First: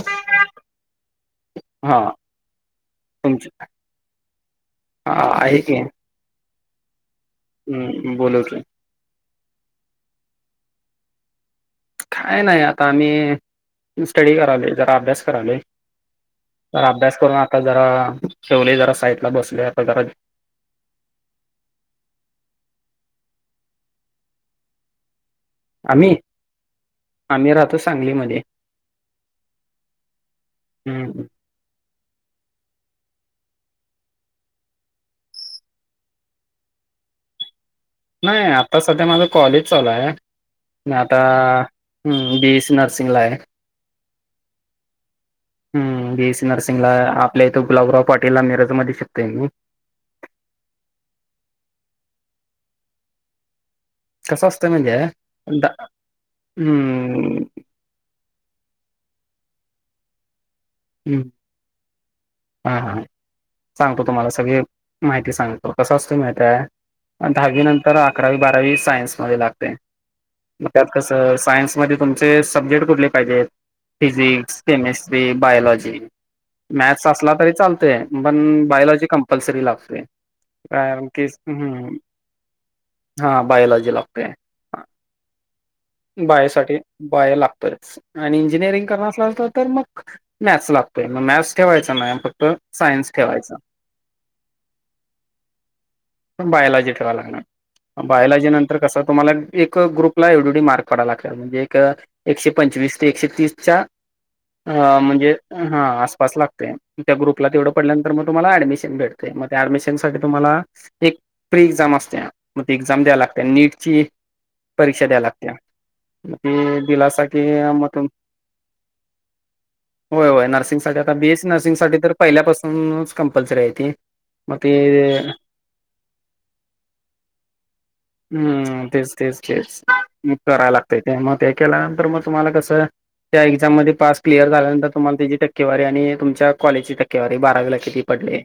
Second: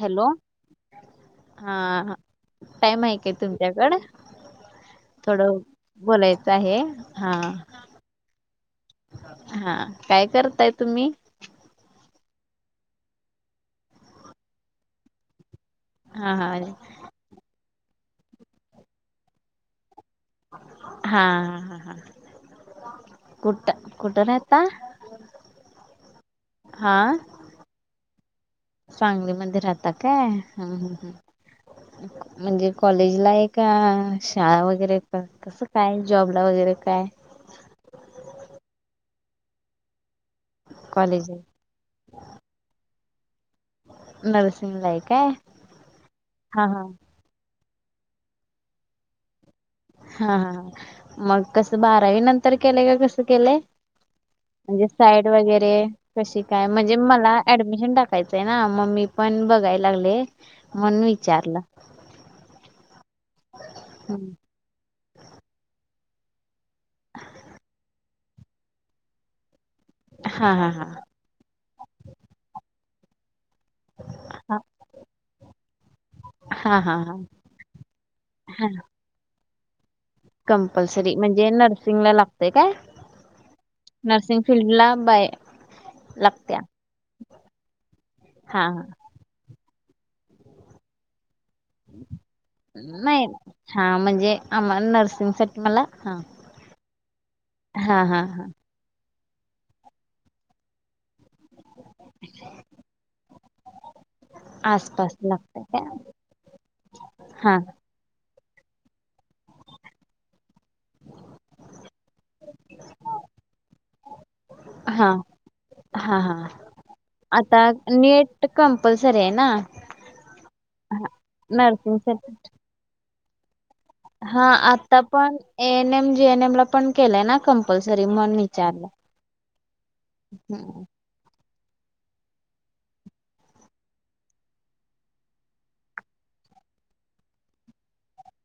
Hello [inaudible] हा. Time आहे काय तुमची तुमच्याकडं? हा आहे थोडं की बोलायचं आहे. हा हम्म. बोला की [inaudible] हा काय करताय तुम्ही? काय नाही आता आम्ही, स्टडी करायलो, जरा अभ्यास करालोयं. हा हा तर अभ्यास करून आता जरा ठेवलय जरा साईडला बसले आता जरा. हा हा हा हा कुठ, कुठ राहता? आम्ही, हा आम्ही राहतो सांगलीमध्ये. सांगलीमध्ये राहता काय. हम् हम् हम्म हम् म्हणजे कॉलेज ला आहे का शाळा वगैरे तसं काय जॉबला वगैरे काय. नाही आता सध्या माझं कॉलेज चालू आहे, मी आता कॉलेज हम् बी एस सी नर्सिंग ला आहे. नर्सिंगला हाय काय? हम्म बी एससी हा नर्सिंग हा ला आपल्या इथे गुलाबराव पाटीलला मिरज मध्ये शिकतोय मी. हा हा मग कसं बारावी नंतर केलेय का कसं केलंय? कसं असतं म्हणजे साईड द वगैरे कशी काय, म्हणजे मला हम्म ऍडमिशन टाक यचंय ना मग ममी पण बघायला लागले, म्हणुन हम्म विचारलं. हा सांगतो तुम्हाला हम्म. सगळे. माहिती सांगतो कस असंतय माहीतेय दहावी नंतर आ अकरावी बारावी सायन्स मध्ये लागतेग हा हा त्यात हा कसं तर सायन्समध्ये तुमचे सब्जेक्ट कुठले पाहिजे, हा फिजिक्स केमेस्ट्री बायोलॉजी हा हा मॅथ्स हा असला तरी चालतोय, पण बायोलॉजी कम्पल्सरी लागतोय. कंपल्सरी म्हणजे नर्सिंगला लागतंय काय? हा बायोलॉजी लागतंय. नर्सिंग फील्डला बाय लागत्या बायोसाठी बायो लागतच आणि हा हा इंजिनिअरिंग करणार अस असतं तर मग, मॅथ्स लागतोय. मॅथ्स ठेवायच नाही. फक्त सायन्स नाही ठेवायचा. हा म्हणजे आम्हाला नर्सिंग साठी मला हा बायलॉजी ठेवावा लागनार. हा हा हा बायोलॉजी नंतर कसं तुम्हाला एक ग्रुपला एवडडी मार्क पडायलागत्यात एक एकशे पंचवीस ते एकशे तीसच्या आसपास म्हणजे, लागतय हा काय आसपास लागतय त्या ग्रुपला हा तेवढं पडन तर मग तुम्हाला ऍडमिशन भेटतेय, मग त्या ऍडमिशनसाठी तुम्हाला एक प्री एक्झाम असत्या मग त एक्झाम द्या लागते नीट ची परीक्षा हा द्या लागते. हा हा ते दिलासा की मग त कंपलसरी आहे ना. होय होय नर्सिंग साठी, आता बीएससी नर्सिंग साठी तर पहिल्यापासूनच कंपल्सरी आहे ती. हा मग आता ते पण ए एनएम जीएनएम ला पण केलंय ना कंपल्सरी म्हण हम्म विचारलं. तेच तेच तेच मग कराव हम्म. लागतं. ते मग ते केल्यानंतर मग तुम्हाला कसं त्या एक्झाम मध्ये पास क्लिअर झाल्यानंतर तुम्हाला त्याची टक्केवारी आणि तुमच्या कॉलेजची टक्केवारी बारावीला किती पडले.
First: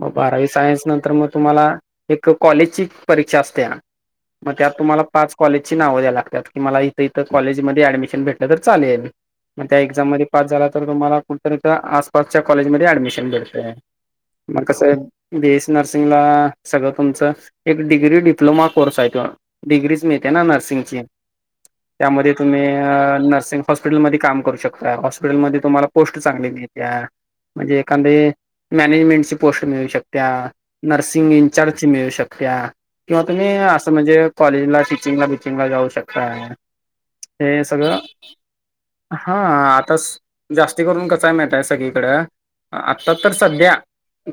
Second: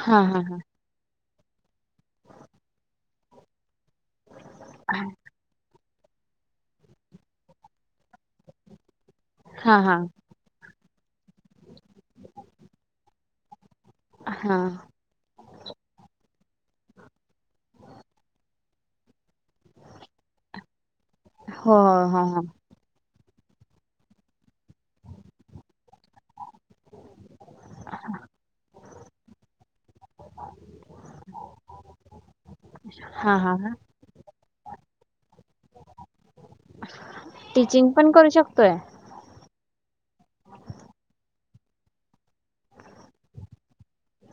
मग हा बारावी सायन्स नंतर मग तुम्हाला एक कॉलेजची परीक्षा असते. मग त्यात तुम्हाला पास कॉलेजची नाव द्या लागतात की मला इथं इथं कॉलेजमध्ये ऍडमिशन भेटलं तर चालेल मग त्या हा हा एक्झाम म पास झाला तर तुम्हाला कुठतर इथं आसपासच्या कॉलेजमध्ये ऍडमिशन भेटतय. हा मग कसं बीएससी नर्सिंगला सगळं तुमचं एक डिग्री डिप्लोमा कोर्स आहे तो. डिग्रीच मिळते ना नर्सिंगची. हो हो हो त्यामध्ये हो. तुम्ही नर्सिंग हॉस्पिटलमध्ये काम करू शकता, हॉस्पिटलमध्ये तुम्हाला पोस्ट चांगली मिळतीया म्हणजे एखांदे मॅनेजमेंटची पोस्ट मिळू शकतीया नर्सिंग इनचार्जची मिळू शकतीया. किंवा हा तुम्ही हा हा असं म्हणजे कॉलेजला टिचिंगला बिचिंगला जाऊ शकताय. हे टीचिंग सगळं पण करू शकतोय हां आताच जास्ती करून कसयं माहितीय सगळीकडं आत्ता तर सध्या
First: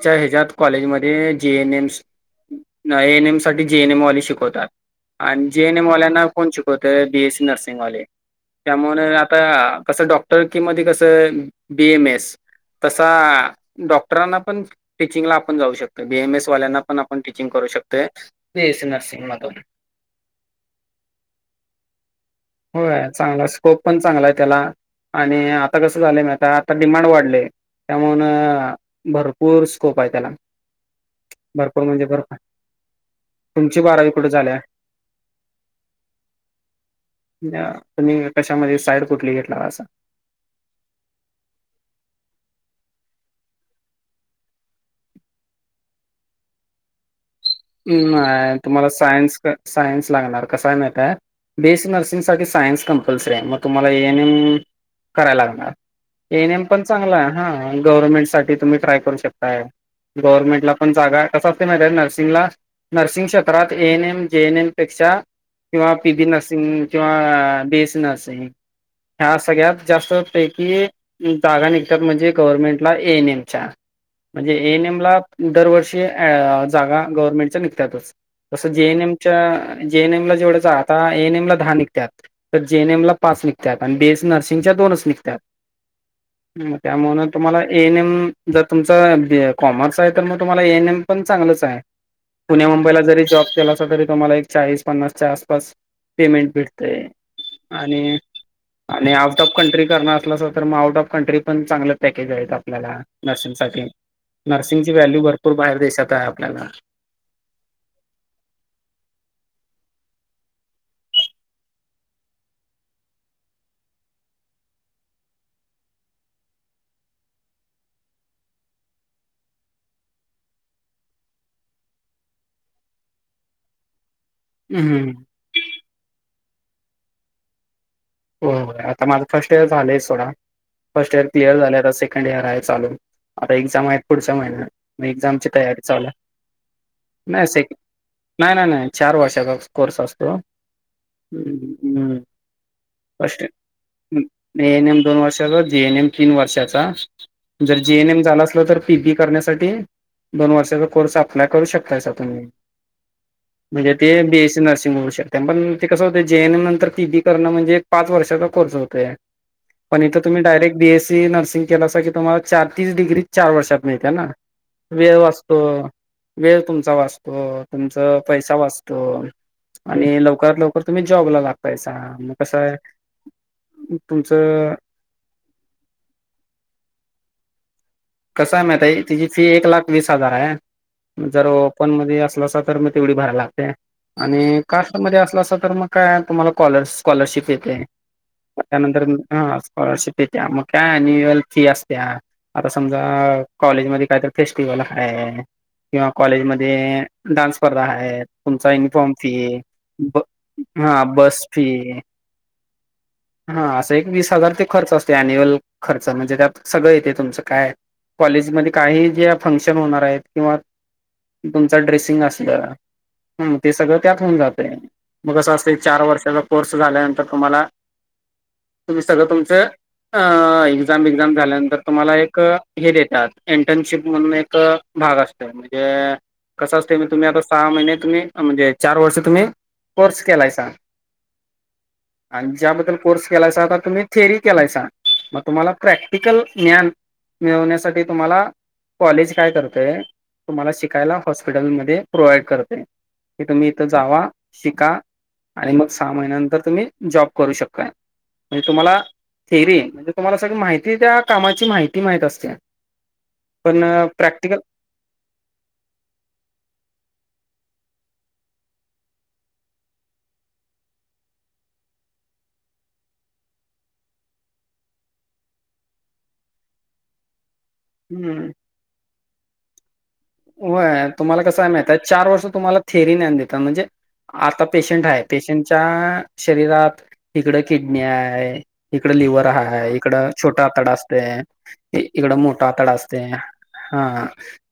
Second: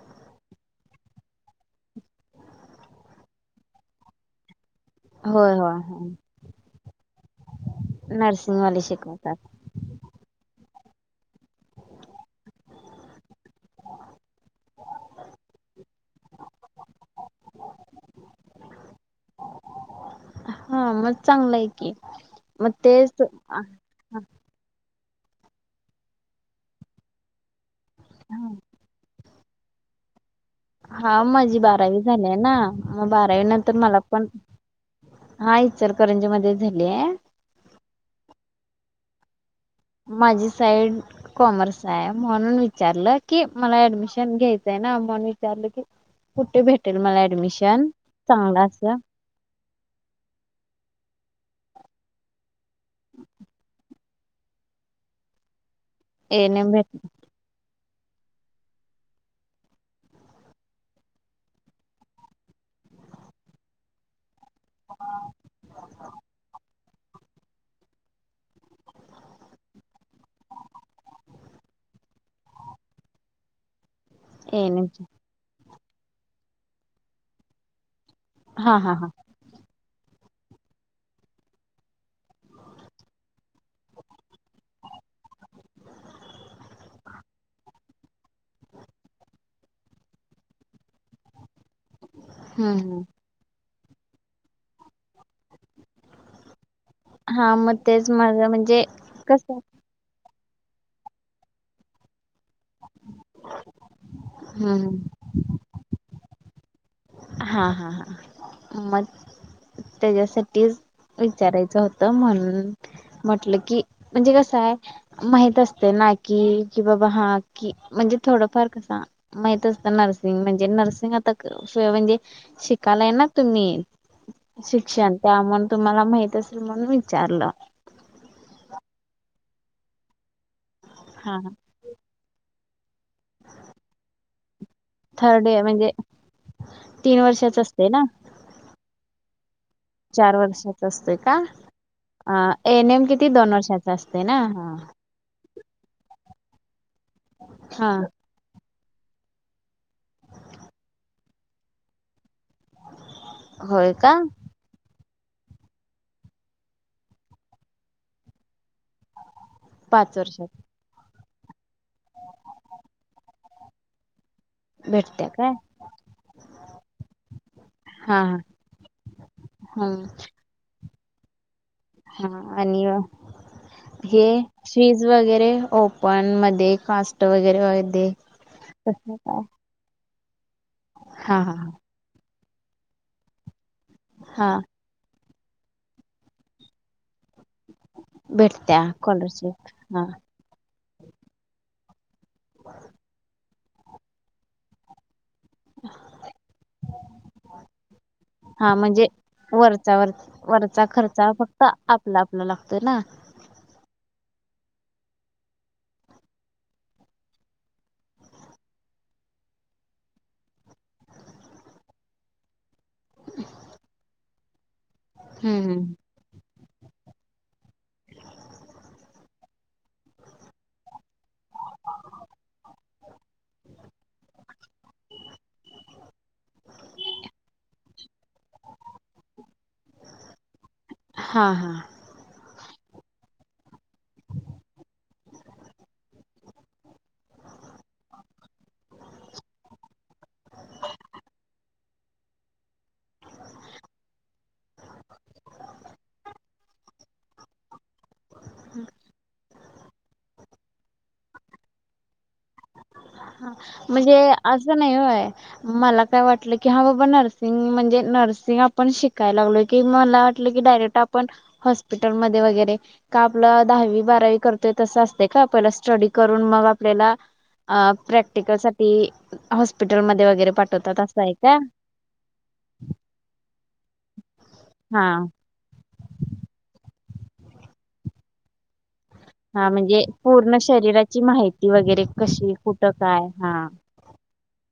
च्या हेच्यात कॉलेजमध्ये जे एन एम्स नाही एनएम साठी जेएनएम वाली शिकवतात. आणि होय जेएनएम होय वाल्यालाना कोण शिकवतय बीएससी नर्सिंगवाले नर्सिंगवाले त्यामुळे शिकवतात आता कसं डॉक्टर किम कसं बी एम एस तसा डॉक्टरांना पण टीचिंगला आपण जाऊ शकतो. बीएमएस वाल्यांना पण आपण टीचिंग करू शकतोय बीएससी नर्सिंगमधून हा म चांगलयं आहे की, मग होय तेच चांगला आ स्कोप पण चांगलयं आहे त्याला. आणि आता कसं झालंय माहीती हाय, आता डिमांड वाढलय. त्यामान भरपूर स्कोप आहे त्याला. हा माझी भरपूर बारावी म्हणजे झालीय भरपूर ना, म बारावीनंतर तुमची मला बारावी पण कुठे झाल्या हा इचलकरंजीमध्येच झालीया. त कुणी कशामध्ये साईड कुठली घेतला असं? माझी साईड कॉमर्स हायं म्हणून विचारलं की, मला ऍडमिशन घ्यायचंय ना म्हणून विचारलं की कुठे भेटेल मला ऍडमिशन नाही चांगला तुम्हाला असं सायन्स, सायन्स लागणार कसाय माहीती हाय. बीएससी नर्सिंगसाठी सायन्स कंपल्सरी आहे, मग तुम्हाला एएनएम कराय लागणार. एन एएनएम एम पण भेट चांगला हाय हा गव्हर्नमेंटसाठी तुम्ही ट्राय करू शकताय. गव्हर्नमेंट ला पण जागा, कसं असतयं माहीती हाय नर्सिंगला नर्सिंग क्षेत्रात एएनएम, जेएनएम पेक्षा किंवा पीबी नर्सिंग किंवा बीएससी नर्सिंग ह्या सगळ्यात जास्त पैकी जागा निघतात म्हणजे गव्हर्नमेंटला एएनएमच्या. म्हणजे एन एम एएनएम ला दरवर्षी अहं जागा गव्हर्नमेंटच्या निघतातच. तसं हा हा हा जेएनएमच्या जेएनएम ला जेवढ्या जा आता एएनएम ला दहा निकत्यात. तर जेएनएम ला पाच निघत्यात, आणि बीएससी नर्सिंगच्या दोनच निघत्यात. [inaudible] त्यामुळं न तुम्हाला एएनएम जर तुमचं, कॉमर्स आहे तर मग तुम्हाला एएनएम पण चांगलच हायं. पुण्या मुंबईला हम्म जरी जॉब केला असा तरी, तुम्हाला एक चाळीस पन्नासच्या आसपास पेमेंट भेटतयं. हा मग तेच आणि, माझं म्हणजे आणि आउट ऑफ कसं कंट्री करणार असला तर मग आउट ऑफ कंट्रीपण चांगलंच पॅकेज आहेत. आपल्याला नर्सिंगसाठी नर्सिंगची हम्म व्हॅल्यू भरपूर बाहेर देशात आहे आपल्याला. हा हा हा मग तेच्यासाठीच विचारायचं होतं म्हणून म्हटलं की म्हणजे कसं. माहित असतयं ना की, की बाबा हा की म्हणजे थोडंफार कसं माहित असत नर्सिंग म्हणजे, नर्सिंग आता कसं म्हणजे शिकालाय ना तुम्ही, हम्म. शिक्षण त्यामन तुम्हाला माहित असेल म्हणून विचारलं. होय होय आता माझं फर्स्ट इयर झालंय सोडा, फर्स्ट इयर हा क्लिअर झालय आता से कंड इयर आहे चालू, आता एक्झाम आहे पुढच्या महिन्या मग एक्झाम थर्ड ची इयर तयारी म्हणजे चालूय. तीन वर्षाच असतेय ना. नाही नाही नाही चार वर्षाचा कोर्स असतो. चार वर्षाच NM first year, A N M दोन वर्षाचा, जी एन एम तीन वर्षाचा. जर हा जी एन एम झाला असलं तर पी बी करण्यासाठी, दोन वर्षाचा कोर्स अप्लाय करू शकताय सा तुम्ही. होय म्हणजे ते का बी एस सी नर्सिंग म्हणू शकताय, मग ते कसं होतेय जी एन एम नंतर पी बी करणं म्हणजे ते एक पाच वर्षाचा कोर्स होतोय, पण इथ पाच तुम्ही वर्षात direct B S C nursing केलासा की तुम्हाला चार, तीचं डिग्री चार वर्षात मिळते ना. वेळ भेटत्या काय वाचतो. वेळ तुमचा वाचतो, तुमच हा पैसा वाचतो, हा आणि लवकर लव कर तुम्ही जॉबला लागतायसा. हा कसं आणि अह आहे हे तुमचं शी फीज वगैरे ओपन मध्ये, कास्ट वगैरे मध्ये. कसं आहे माहितीय कसं तिची काय फी एक लाख वीस हजार आहे हा जर हा ओपन मध्ये असलसा तर मग तेवढी भरायला लागते हा आणि कास्ट मध्ये असलं असं तर मग काय तुम्हाला कॉलर स्कॉलरशिप येत ते मग भेटत्या त्यानंतर ह स्कॉलरशिप हा स्कॉलरशिप येते मग काय अनुअल फी असतेया आता समजा कॉलेजमध्ये कायतर फेस्टिवल आहे किंवा कॉलेजमध्ये डान्स स्पर्धा आहे, तुमचा हा म्हणजे युनिफॉर्म फी वरचा वर ब वरचा हा खर्चा बस फक्त फी आपला आपला लागतोय ना प हा असं एक वीस हजार ते खर्च असते अन्युअल खर्च म्हणजे त्यात सगळं येते तुमच काय कॉलेजमध्ये काही जे फंक्शन होणार आहेत किंवा तुमच ड्रेसिंग असल हम्म ते सगळ त्यात होऊन जात मग अस हम्म असते हम्म. चार वर्षाचा झाल्यानंतर तुम्हाला तुम्ही सगळ तुमच अह इन एक्झाम बीक्झाम झाल्यांतर तुम्हाला एक हे देतात इंटर्नशिप म्हणून एक भाग असतो म्हणजे कसं असत म तुम्ही आता सहा महिने तुम्ही म्हणजे चार वर्ष तुम्ही कोर्स केलाय सा हा हा. आणि ज्याबद्दल कोर्स केलायसा आता तुम्ही थेअरी केलायसा मग तुम्हाला प्रॅक्टिकल ज्ञान मिळवण्यासाठी तुम्हाला कॉलेज काय करतय तुम्हाला शिकायला हॉस्पिटलमध्ये प्रोवाईड करतय. की तुम्ही इथं जावा शिका आणि मग सहा महिन्यानंतर तुम्ही जॉब करू शकताय म्हणजे तुम्हाला थेअरी म्हणजे तुम्हाला सगळी माहिती त्या कामाची माहिती माहीत असते. हा पण म्हणजे प्रॅक्टिकल असं नाही व्हय मला काय वाटलं की हा बाबा नर्सिंग म्हणजे नर्सिंग आपण शिकायला लागलो की मला वाट की डायरेक्ट आपण हॉस्पिटलमध्ये वगैरे का आपलं दहावी बारावी करतोय तसं असते का पहिल स्टडी करून मग आपल्याला अह हम्म प्रॅक्टिकलसाठी हॉस्पिटलमध्ये वगैरे पाठवतात व्हय असं तुम्हाला का? कसं आहे माहिती चार वर्ष तुम्हाला थेरी ज्ञान देतात म्हणजे आता पेशंट हा आहे पेशंटच्या शरीरात इकडं किडनी आहे इकडं लिवर हा हाय, म्हणजे इकड पूर्ण छोटं आतड असते, शरीराची माहिती वगैरे इकड कशी मोठं आतड कुठं असते काय हा हा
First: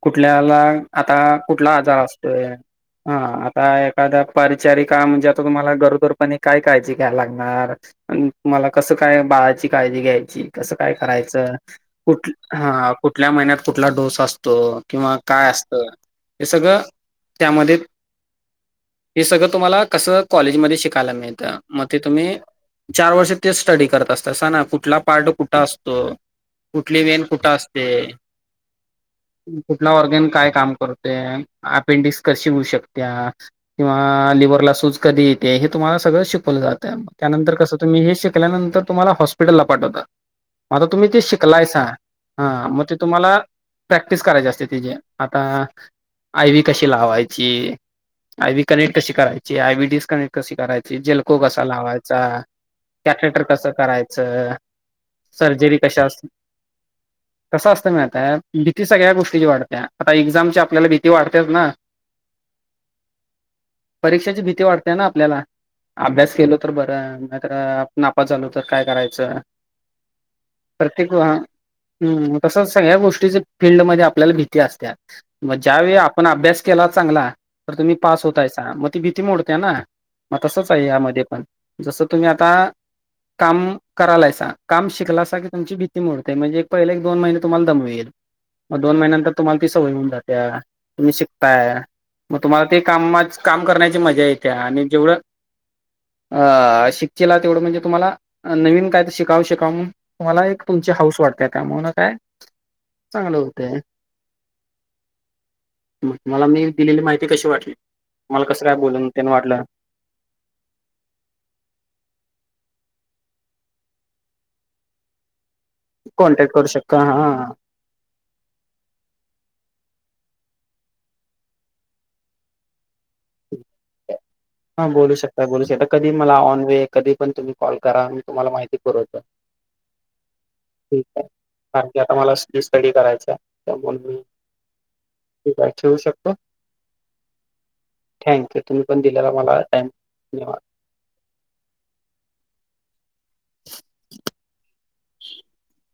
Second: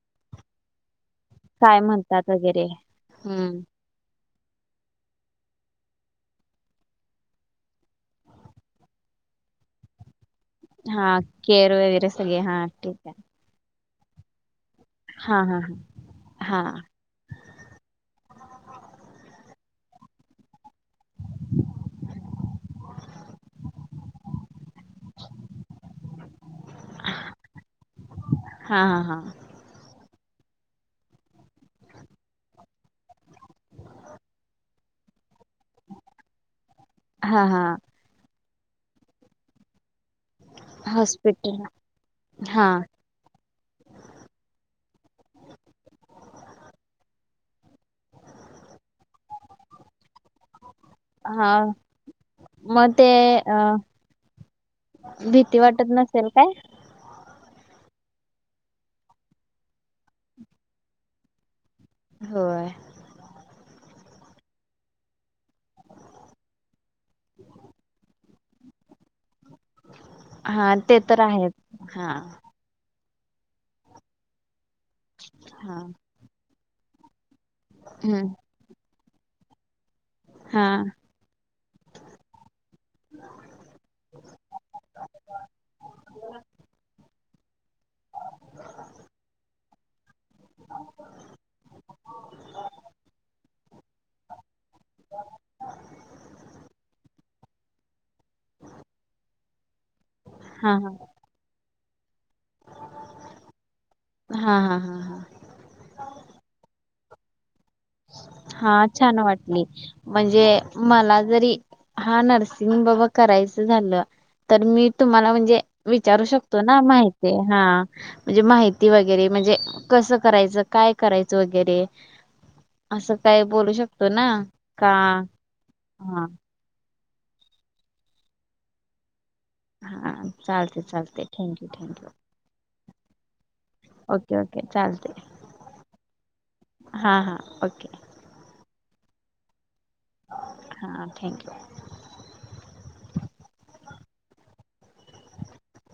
कुठल्याला आता कुठला काय आजार म्हणतात असतोय वगैरे हा हम्म आता परिचारिका म्हणजे आता तुम्हाला गरोदरपणे काय काळजी घ्यायला लागणार. आणि तुम्हाला कसं काय बाळाची काळजी घ्यायची. कस काय हा करायचं केअर वगैरे कुठ सगळे हा ठीक आहे कुठल्या महिन्यात कुठला डोस असतो किंवा हा काय हा असतं हे हा हा सगळं त्यामध्ये हे सगळं तुम्हाला कसं कॉलेजमध्ये शिकायला मिळेल. मग ते तुम्ही चार वर्ष ते स्टडी करत असतात स ना कुठला पार्ट कुठं असतो. कुठली वेण कुठं असते. हा हा हा. कुठला ऑर्गेन काय काम करते अपेंडिक्स कशी होऊ शकत. किंवा लिव्हर ला सूज कधी ते हे तुम्हाला सगळं शिकवलं जातंग हा त्यानंतर हा कसं तुम्ही हे शिकल्यानंतर तुम्हाला हॉस्पिटलला पाठवतात. आता तुम्ही ते हॉस्पिटल शिकलायच हा मग ते तुम्हाला प्रॅक्टिस करायची असते तिजे आता आय वी कशी लावायची आय व कनेक्ट कशी करायची आय व डिस्कनेक्ट कशी करायची जेलको हा कसा लावायचा मग ते कॅटेटर अ कसं करायचं. भीती सर्जरी वाटत कशा असली. नसेल काय? कसं असतं माहितीतय भीती सगळ्या गोष्टीची वाढते आता एक्झाम ची आपल्याला भीती वाढतेच ना. होय. परीक्षेची भीती वाढतेय ना आपल्याला. अभ्यास केलो तर बरं मत नापात झालो तर काय करायचं. हा ते प्रत्येक तर आहेत. हा हम्म तस सगळ्या गोष्टीच फिल्डमध्ये आपल्याला भीती असत मग ज्या हा. वळी आपण अभ्यास केला चांगला तर तुम्ही पास हम्म होतायच. मग ती भीती मोडते ना मग हा तसच आहे यामध्ये पण जसं तुम्ही आता काम करालाय काम शिकलासा की तुमची भीती मोडते म्हणजे एक पहिले एक दोन महिने तुम्हाला दम येईल. मग दोन महिन्यांतर तुम्हाला ती सवय होऊन जाते तुम्ही शिकताय. मग तुम्हाला ते काम काम करण्याची मजा येते आणि जेवढं अ शिककीला तेवढं म्हणजे तुम्हाला नवीन काय तर शिकाव शिकाव तुम्हाला एक हा तुमचे हा हाऊस वाटतेय का म्हणून काय चांगलं होते. हा हा हा. हा मग मला मी दिलेली माहिती कशी वाटली त मला कसं आहे हा बोलून छान त्यांना वाटलं. वाटली. म्हणजे मला जरी हा नर्सिंग बाबा करायचं झालं तर मी तुम्हाला म्हणजे विचारू कॉन्टॅक्ट शकतो करू ना शकता. माहिती हां. हा. म्हणजे माहिती वगैरे म्हणजे कसं करायचं काय करायचं वगैरे. असं काही बोलू शकतो ना. हा का बोलू शकता बोलू शकता कधी हा मला ऑन वे कधी पण तुम्ही कॉल करा मी तुम्हाला माहिती पुरवतो. [inaudible] हा चालते. ठीक चालते आहे थँक्यू कारन की थँक्यू आता मला स्टडी करायच म्हून मी ओके ओके चालतय. ठीक आहे ठेवू शकतो. हा हा ओके. थँक्यू तुम्ही पण दिलेला मला धन्यवाद. हां थँक्यू. [inaudible]